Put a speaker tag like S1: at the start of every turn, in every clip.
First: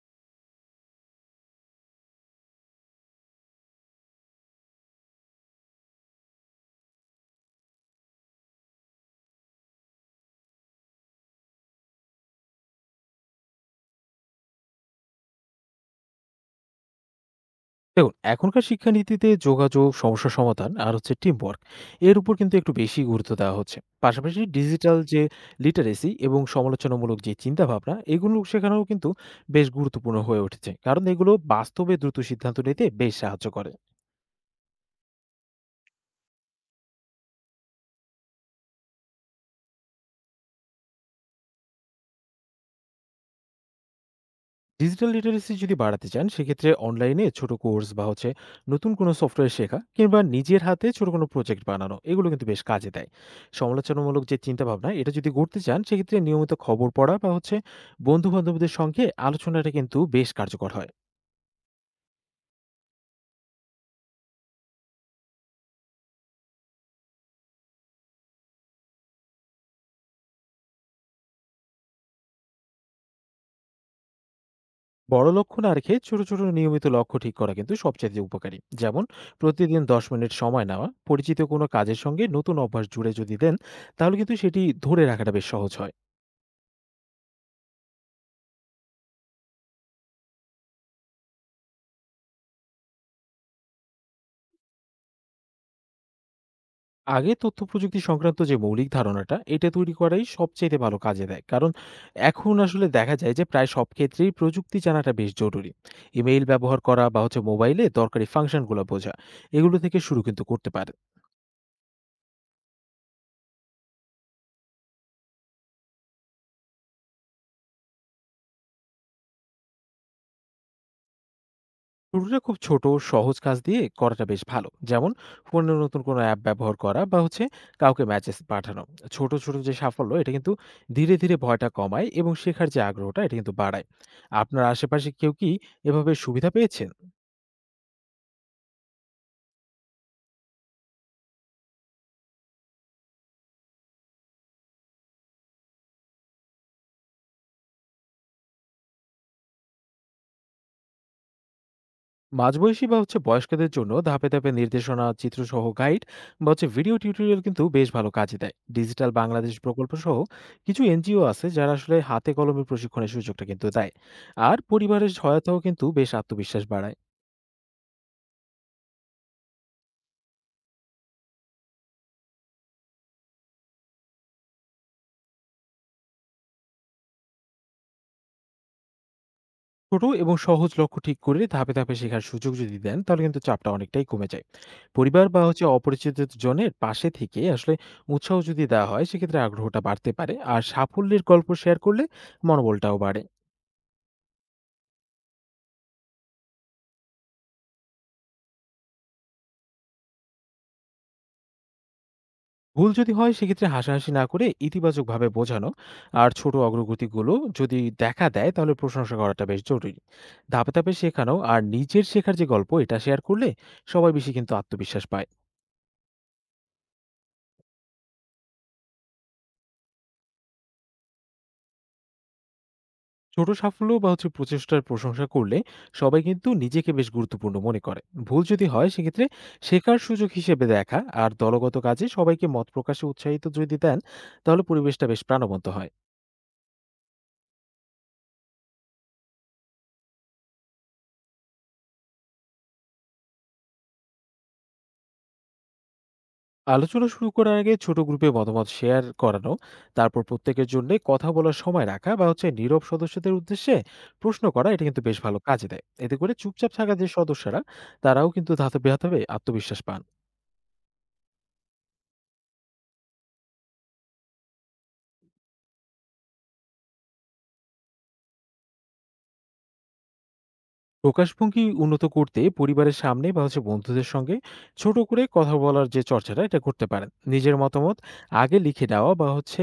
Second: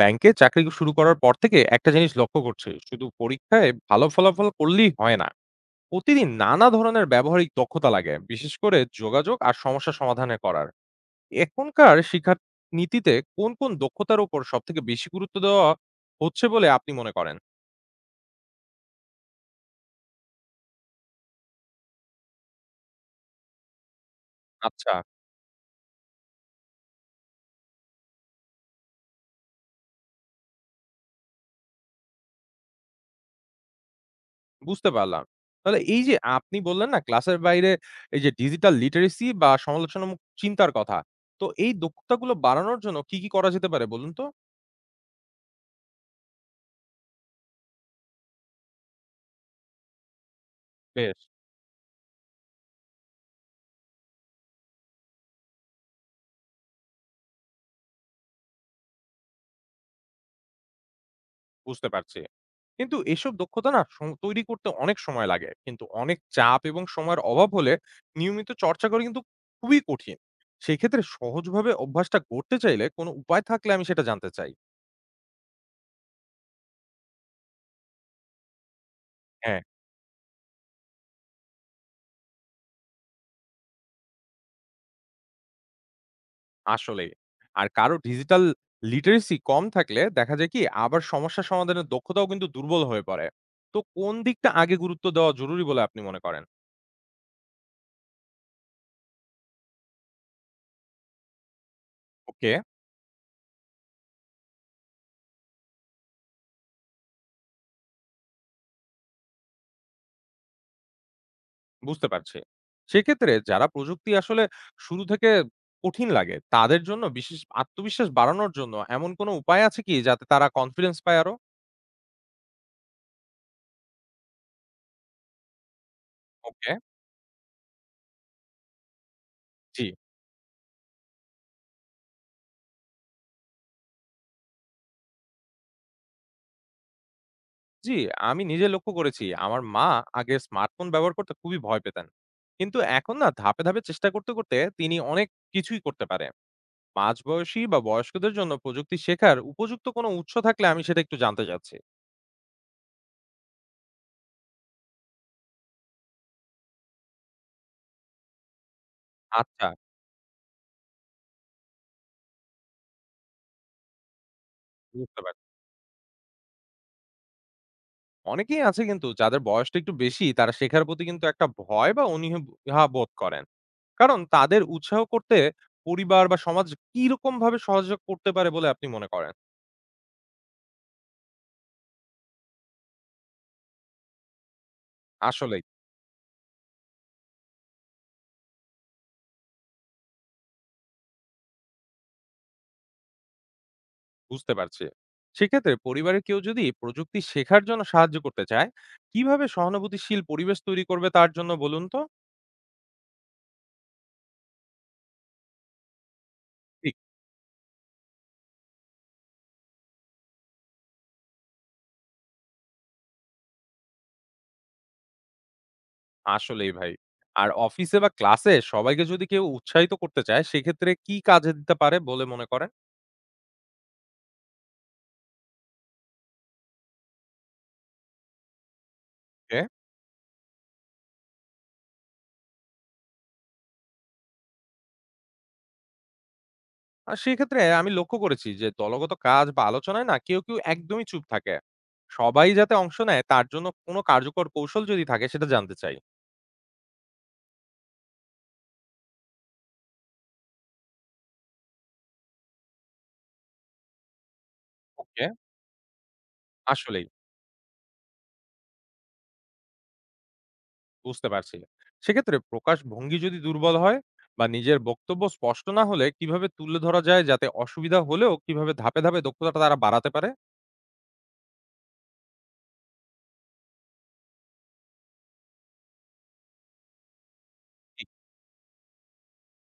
S1: ব্যাংকে চাকরি শুরু করার পর থেকে একটা জিনিস লক্ষ্য করছি, শুধু পরীক্ষায় ভালো ফলাফল করলেই হয় না। প্রতিদিন নানা ধরনের ব্যবহারিক দক্ষতা লাগে, বিশেষ করে যোগাযোগ আর সমস্যা সমাধানে করার। এখনকার শিক্ষা নীতিতে কোন কোন দক্ষতার উপর সব থেকে বেশি গুরুত্ব দেওয়া হচ্ছে বলে আপনি মনে করেন?
S2: দেখুন এখনকার শিক্ষানীতিতে যোগাযোগ, সমস্যা সমাধান আর টিমওয়ার্ক এর উপর কিন্তু একটু বেশি গুরুত্ব দেওয়া হচ্ছে। পাশাপাশি
S1: আচ্ছা।
S2: ডিজিটাল যে লিটারেসি এবং সমালোচনামূলক যে চিন্তাভাবনা এগুলো শেখানোও কিন্তু বেশ গুরুত্বপূর্ণ হয়ে উঠেছে। কারণ এগুলো বাস্তবে দ্রুত সিদ্ধান্ত নিতে বেশ সাহায্য করে।
S1: বুঝতে পারলাম। তাহলে এই যে আপনি বললেন না, ক্লাসের বাইরে এই যে ডিজিটাল লিটারেসি বা সমালোচনামূলক চিন্তার কথা, তো এই দক্ষতাগুলো বাড়ানোর জন্য কি কি করা যেতে পারে বলুন তো।
S2: ডিজিটাল লিটারেসি যদি বাড়াতে চান সেক্ষেত্রে অনলাইনে ছোট কোর্স বা নতুন কোনো সফটওয়্যার শেখা কিংবা নিজের হাতে ছোট
S1: বেশ।
S2: কোনো প্রজেক্ট বানানো এগুলো কিন্তু বেশ কাজে দেয়। সমালোচনামূলক যে চিন্তাভাবনা এটা যদি গড়তে চান সেক্ষেত্রে নিয়মিত খবর পড়া বা বন্ধু বান্ধবদের সঙ্গে আলোচনাটা কিন্তু বেশ কার্যকর হয়।
S1: বুঝতে পারছি। কিন্তু এসব দক্ষতা না সং তৈরি করতে অনেক সময় লাগে। কিন্তু অনেক চাপ এবং সময়ের অভাব হলে নিয়মিত চর্চা করা কিন্তু খুবই কঠিন। সেক্ষেত্রে সহজভাবে অভ্যাসটা গড়তে চাইলে কোনো উপায় থাকলে আমি সেটা জানতে চাই।
S2: বড় লক্ষ্য না রেখে ছোট ছোট নিয়মিত লক্ষ্য ঠিক করা কিন্তু সবচেয়ে উপকারী, যেমন
S1: হ্যাঁ,
S2: প্রতিদিন 10 মিনিট সময় নেওয়া, পরিচিত কোনো কাজের সঙ্গে নতুন অভ্যাস জুড়ে যদি দেন তাহলে কিন্তু সেটি ধরে রাখাটা বেশ সহজ হয়।
S1: আসলেই। আর কারো ডিজিটাল লিটারেসি কম থাকলে দেখা যায় কি, আবার সমস্যা সমাধানের দক্ষতাও কিন্তু দুর্বল হয়ে পড়ে। তো কোন দিকটা আগে গুরুত্ব দেওয়া জরুরি বলে আপনি মনে করেন?
S2: আগে তথ্য প্রযুক্তি সংক্রান্ত যে মৌলিক ধারণাটা, এটা তৈরি করাই সবচাইতে ভালো কাজে দেয়। কারণ
S1: ওকে।
S2: এখন আসলে দেখা যায় যে প্রায় সব ক্ষেত্রেই প্রযুক্তি জানাটা বেশ জরুরি। ইমেইল ব্যবহার করা বা মোবাইলে দরকারি ফাংশনগুলো বোঝা, এগুলো থেকে শুরু কিন্তু করতে পারেন।
S1: বুঝতে পারছি। সেক্ষেত্রে যারা প্রযুক্তি আসলে শুরু থেকে কঠিন লাগে, তাদের জন্য বিশেষ আত্মবিশ্বাস বাড়ানোর জন্য এমন কোনো উপায় আছে কি যাতে তারা কনফিডেন্স পায় আরো?
S2: শুরুটা খুব ছোট, সহজ কাজ দিয়ে করাটা বেশ ভালো। যেমন ফোনে নতুন কোনো অ্যাপ
S1: ওকে।
S2: ব্যবহার করা বা কাউকে মেসেজ পাঠানো। ছোট, ছোট যে
S1: জি,
S2: সাফল্য এটা কিন্তু ধীরে, ধীরে ভয়টা কমায় এবং শেখার যে আগ্রহটা এটা কিন্তু বাড়ায়। আপনার আশেপাশে কেউ কি এভাবে সুবিধা পেয়েছেন?
S1: জি, আমি নিজে লক্ষ্য করেছি আমার মা আগে স্মার্টফোন ব্যবহার করতে খুবই ভয় পেতেন। কিন্তু এখন না ধাপে, ধাপে চেষ্টা করতে, করতে তিনি অনেক কিছুই করতে পারে। মাঝবয়সী বা বয়স্কদের জন্য প্রযুক্তি শেখার উপযুক্ত কোনো উৎস থাকলে আমি সেটা একটু জানতে চাচ্ছি।
S2: মাঝবয়সী বা বয়স্কদের জন্য ধাপে ধাপে নির্দেশনা, চিত্রসহ গাইড বা ভিডিও টিউটোরিয়াল কিন্তু বেশ ভালো কাজে দেয়। ডিজিটাল বাংলাদেশ
S1: আচ্ছা,
S2: প্রকল্প সহ কিছু এনজিও আছে যারা আসলে হাতে কলমে প্রশিক্ষণের সুযোগটা কিন্তু দেয়, আর পরিবারের
S1: বুঝতে পারছি।
S2: সহায়তাও কিন্তু বেশ আত্মবিশ্বাস বাড়ায়।
S1: অনেকেই আছে কিন্তু যাদের বয়সটা একটু বেশি, তারা শেখার প্রতি কিন্তু একটা ভয় বা অনীহা বোধ করেন। কারণ তাদের উৎসাহ করতে পরিবার বা সমাজ কিরকম ভাবে সহযোগ করতে পারে বলে আপনি মনে করেন?
S2: ছোট এবং সহজ লক্ষ্য ঠিক করে ধাপে ধাপে শেখার সুযোগ যদি দেন তাহলে কিন্তু চাপটা অনেকটাই কমে যায়। পরিবার বা
S1: আসলে
S2: হচ্ছে অপরিচিত জনের পাশে থেকে আসলে উৎসাহ যদি দেওয়া হয় সেক্ষেত্রে আগ্রহটা বাড়তে পারে, আর সাফল্যের গল্প শেয়ার করলে মনোবলটাও বাড়ে।
S1: বুঝতে পারছি। সেক্ষেত্রে পরিবারের কেউ যদি প্রযুক্তি শেখার জন্য সাহায্য করতে চায়, কিভাবে সহানুভূতিশীল পরিবেশ তৈরি করবে তার জন্য বলুন তো।
S2: ভুল যদি হয় সেক্ষেত্রে হাসাহাসি না করে ইতিবাচকভাবে বোঝানো আর ছোট
S1: ঠিক।
S2: অগ্রগতিগুলো যদি দেখা দেয় তাহলে প্রশংসা করাটা বেশ জরুরি। ধাপে ধাপে শেখানো আর নিজের শেখার যে গল্প এটা শেয়ার করলে সবাই বেশি কিন্তু আত্মবিশ্বাস পায়।
S1: আসলেই ভাই। আর অফিসে বা ক্লাসে সবাইকে যদি কেউ উৎসাহিত করতে চায়, সেক্ষেত্রে কি কাজে দিতে পারে বলে মনে করেন?
S2: ছোট সাফল্য বা প্রচেষ্টার প্রশংসা করলে সবাই কিন্তু নিজেকে বেশ গুরুত্বপূর্ণ মনে করে। ভুল যদি হয় সেক্ষেত্রে
S1: ওকে।
S2: শেখার সুযোগ হিসেবে দেখা আর দলগত কাজে সবাইকে মত প্রকাশে উৎসাহিত যদি দেন তাহলে পরিবেশটা বেশ প্রাণবন্ত হয়।
S1: আ সেক্ষেত্রে আমি লক্ষ্য করেছি যে দলগত কাজ বা আলোচনায় না কেউ, কেউ একদমই চুপ থাকে। সবাই যাতে অংশ নেয় তার জন্য কোনো কার্যকর কৌশল যদি থাকে সেটা জানতে চাই।
S2: আলোচনা শুরু করার আগে ছোট গ্রুপে মতামত শেয়ার করানো, তারপর প্রত্যেকের জন্য কথা বলার সময় রাখা বা নীরব সদস্যদের উদ্দেশ্যে প্রশ্ন করা, এটা কিন্তু বেশ
S1: ওকে।
S2: ভালো কাজে দেয়। এতে করে চুপচাপ থাকা
S1: আসলেই।
S2: যে সদস্যরা, তারাও কিন্তু ধাপে ধাপে আত্মবিশ্বাস পান।
S1: বুঝতে পারছি। সেক্ষেত্রে প্রকাশ ভঙ্গি যদি দুর্বল হয় বা নিজের বক্তব্য স্পষ্ট না হলে কিভাবে তুলে ধরা যায়, যাতে অসুবিধা হলেও কিভাবে ধাপে, ধাপে দক্ষতাটা তারা বাড়াতে পারে?
S2: প্রকাশভঙ্গি উন্নত করতে পরিবারের সামনে বা বন্ধুদের সঙ্গে ছোট করে কথা বলার যে চর্চাটা এটা করতে পারেন। নিজের মতামত
S1: ঠিক।
S2: আগে লিখে নেওয়া বা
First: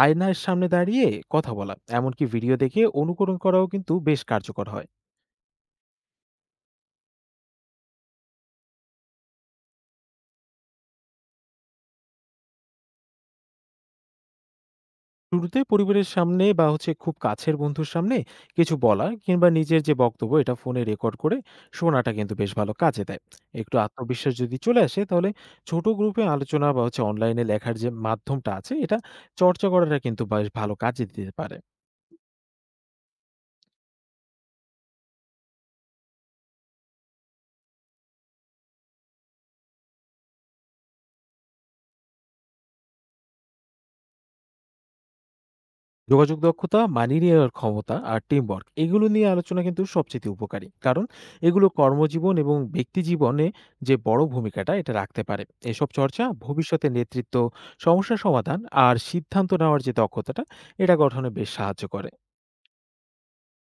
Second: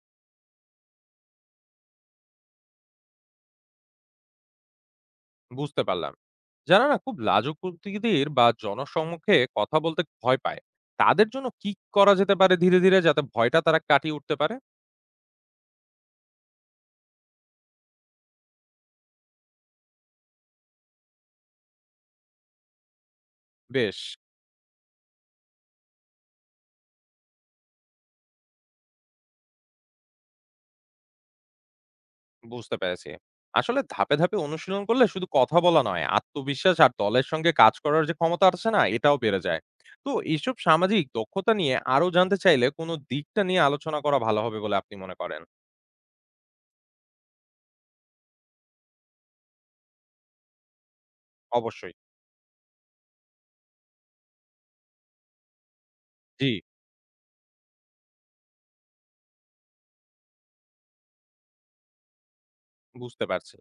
S2: আয়নার সামনে দাঁড়িয়ে কথা বলা, এমনকি ভিডিও দেখে অনুকরণ করাও কিন্তু বেশ কার্যকর হয়।
S1: বুঝতে পারলাম। যারা না খুব লাজুক প্রকৃতির বা জনসম্মুখে কথা বলতে ভয় পায়, তাদের জন্য কি করা যেতে পারে ধীরে, ধীরে যাতে ভয়টা তারা কাটিয়ে উঠতে পারে?
S2: শুরুতে পরিবারের সামনে বা খুব কাছের বন্ধুর সামনে কিছু বলা কিংবা নিজের যে বক্তব্য এটা ফোনে রেকর্ড করে শোনাটা কিন্তু বেশ ভালো কাজে দেয়। একটু
S1: বেশ,
S2: আত্মবিশ্বাস যদি চলে আসে তাহলে ছোট গ্রুপে আলোচনা বা অনলাইনে লেখার যে মাধ্যমটা আছে এটা চর্চা করাটা কিন্তু বেশ ভালো কাজে দিতে পারে।
S1: বুঝতে পেরেছি। আসলে ধাপে, ধাপে অনুশীলন করলে শুধু কথা বলা নয়, আত্মবিশ্বাস আর দলের সঙ্গে কাজ করার যে ক্ষমতা আছে না, এটাও বেড়ে যায়। তো এইসব সামাজিক দক্ষতা নিয়ে আরো জানতে চাইলে কোন দিকটা নিয়ে আলোচনা করা ভালো হবে বলে আপনি মনে করেন?
S2: যোগাযোগ দক্ষতা, মানিয়ে নেওয়ার ক্ষমতা আর টিমওয়ার্ক এগুলো নিয়ে আলোচনা কিন্তু সবচেয়ে উপকারী। কারণ এগুলো
S1: অবশ্যই।
S2: কর্মজীবন এবং ব্যক্তিজীবনে যে বড় ভূমিকাটা এটা রাখতে পারে। এসব চর্চা
S1: জি,
S2: ভবিষ্যতে নেতৃত্ব, সমস্যা সমাধান আর সিদ্ধান্ত নেওয়ার যে দক্ষতাটা এটা গঠনে বেশ সাহায্য করে।
S1: বুঝতে পারছি।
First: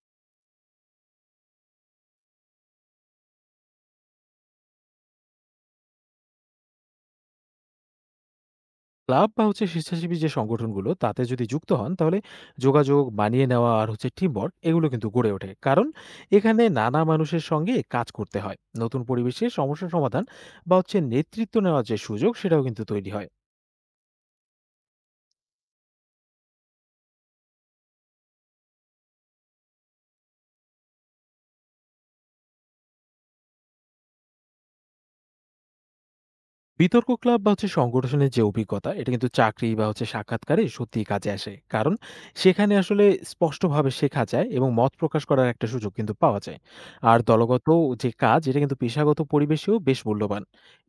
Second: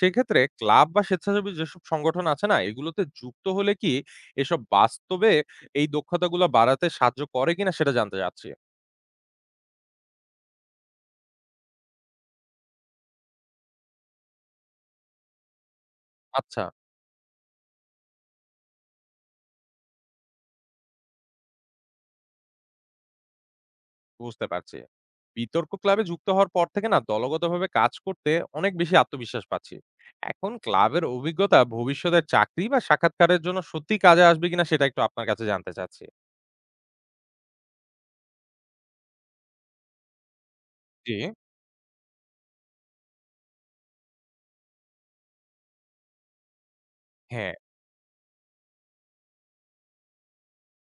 S1: সেক্ষেত্রে ক্লাব বা স্বেচ্ছাসেবী যেসব সংগঠন আছে না, এগুলোতে যুক্ত হলে কি এসব বাস্তবে এই দক্ষতাগুলো বাড়াতে সাহায্য করে কিনা সেটা জানতে চাচ্ছি।
S2: ক্লাব বা স্বেচ্ছাসেবী যে সংগঠনগুলো তাতে যদি যুক্ত হন তাহলে যোগাযোগ, মানিয়ে নেওয়া আর টিমওয়ার্ক এগুলো কিন্তু গড়ে ওঠে। কারণ
S1: আচ্ছা।
S2: এখানে নানা মানুষের সঙ্গে কাজ করতে হয়, নতুন পরিবেশে সমস্যা সমাধান বা নেতৃত্ব নেওয়ার যে সুযোগ সেটাও কিন্তু তৈরি হয়।
S1: বুঝতে পারছি। বিতর্ক ক্লাবে যুক্ত হওয়ার পর থেকে না দলগতভাবে কাজ করতে অনেক বেশি আত্মবিশ্বাস পাচ্ছি। এখন ক্লাবের অভিজ্ঞতা ভবিষ্যতের চাকরি বা সাক্ষাৎকারের জন্য সত্যিই কাজে আসবে কিনা সেটা একটু আপনার কাছে জানতে চাচ্ছি।
S2: বিতর্ক ক্লাব বা সংগঠনের যে অভিজ্ঞতা এটা কিন্তু চাকরি বা সাক্ষাৎকারে সত্যিই
S1: জি।
S2: কাজে আসে। কারণ সেখানে আসলে স্পষ্টভাবে শেখা যায় এবং মত প্রকাশ করার একটা সুযোগ কিন্তু পাওয়া যায়। আর
S1: হ্যাঁ,
S2: দলগত যে কাজ এটা কিন্তু পেশাগত পরিবেশেও বেশ মূল্যবান।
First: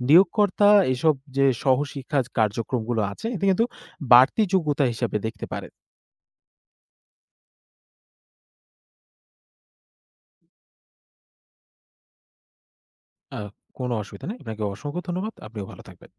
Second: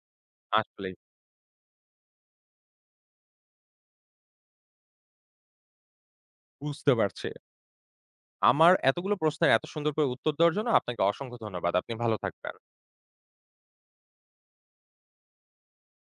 S2: নিয়োগকর্তা
S1: আসলেই।
S2: এসব যে সহশিক্ষা কার্যক্রমগুলো আছে এটা কিন্তু বাড়তি যোগ্যতা হিসাবে দেখতে পারে।
S1: বুঝতে পারছি। আমার এতগুলো প্রশ্নের এত সুন্দর করে উত্তর দেওয়ার জন্য আপনাকে অসংখ্য ধন্যবাদ। আপনি ভালো থাকবেন।
S2: আহ, কোনো অসুবিধা নেই। আপনাকে অসংখ্য ধন্যবাদ, আপনিও ভালো থাকবেন।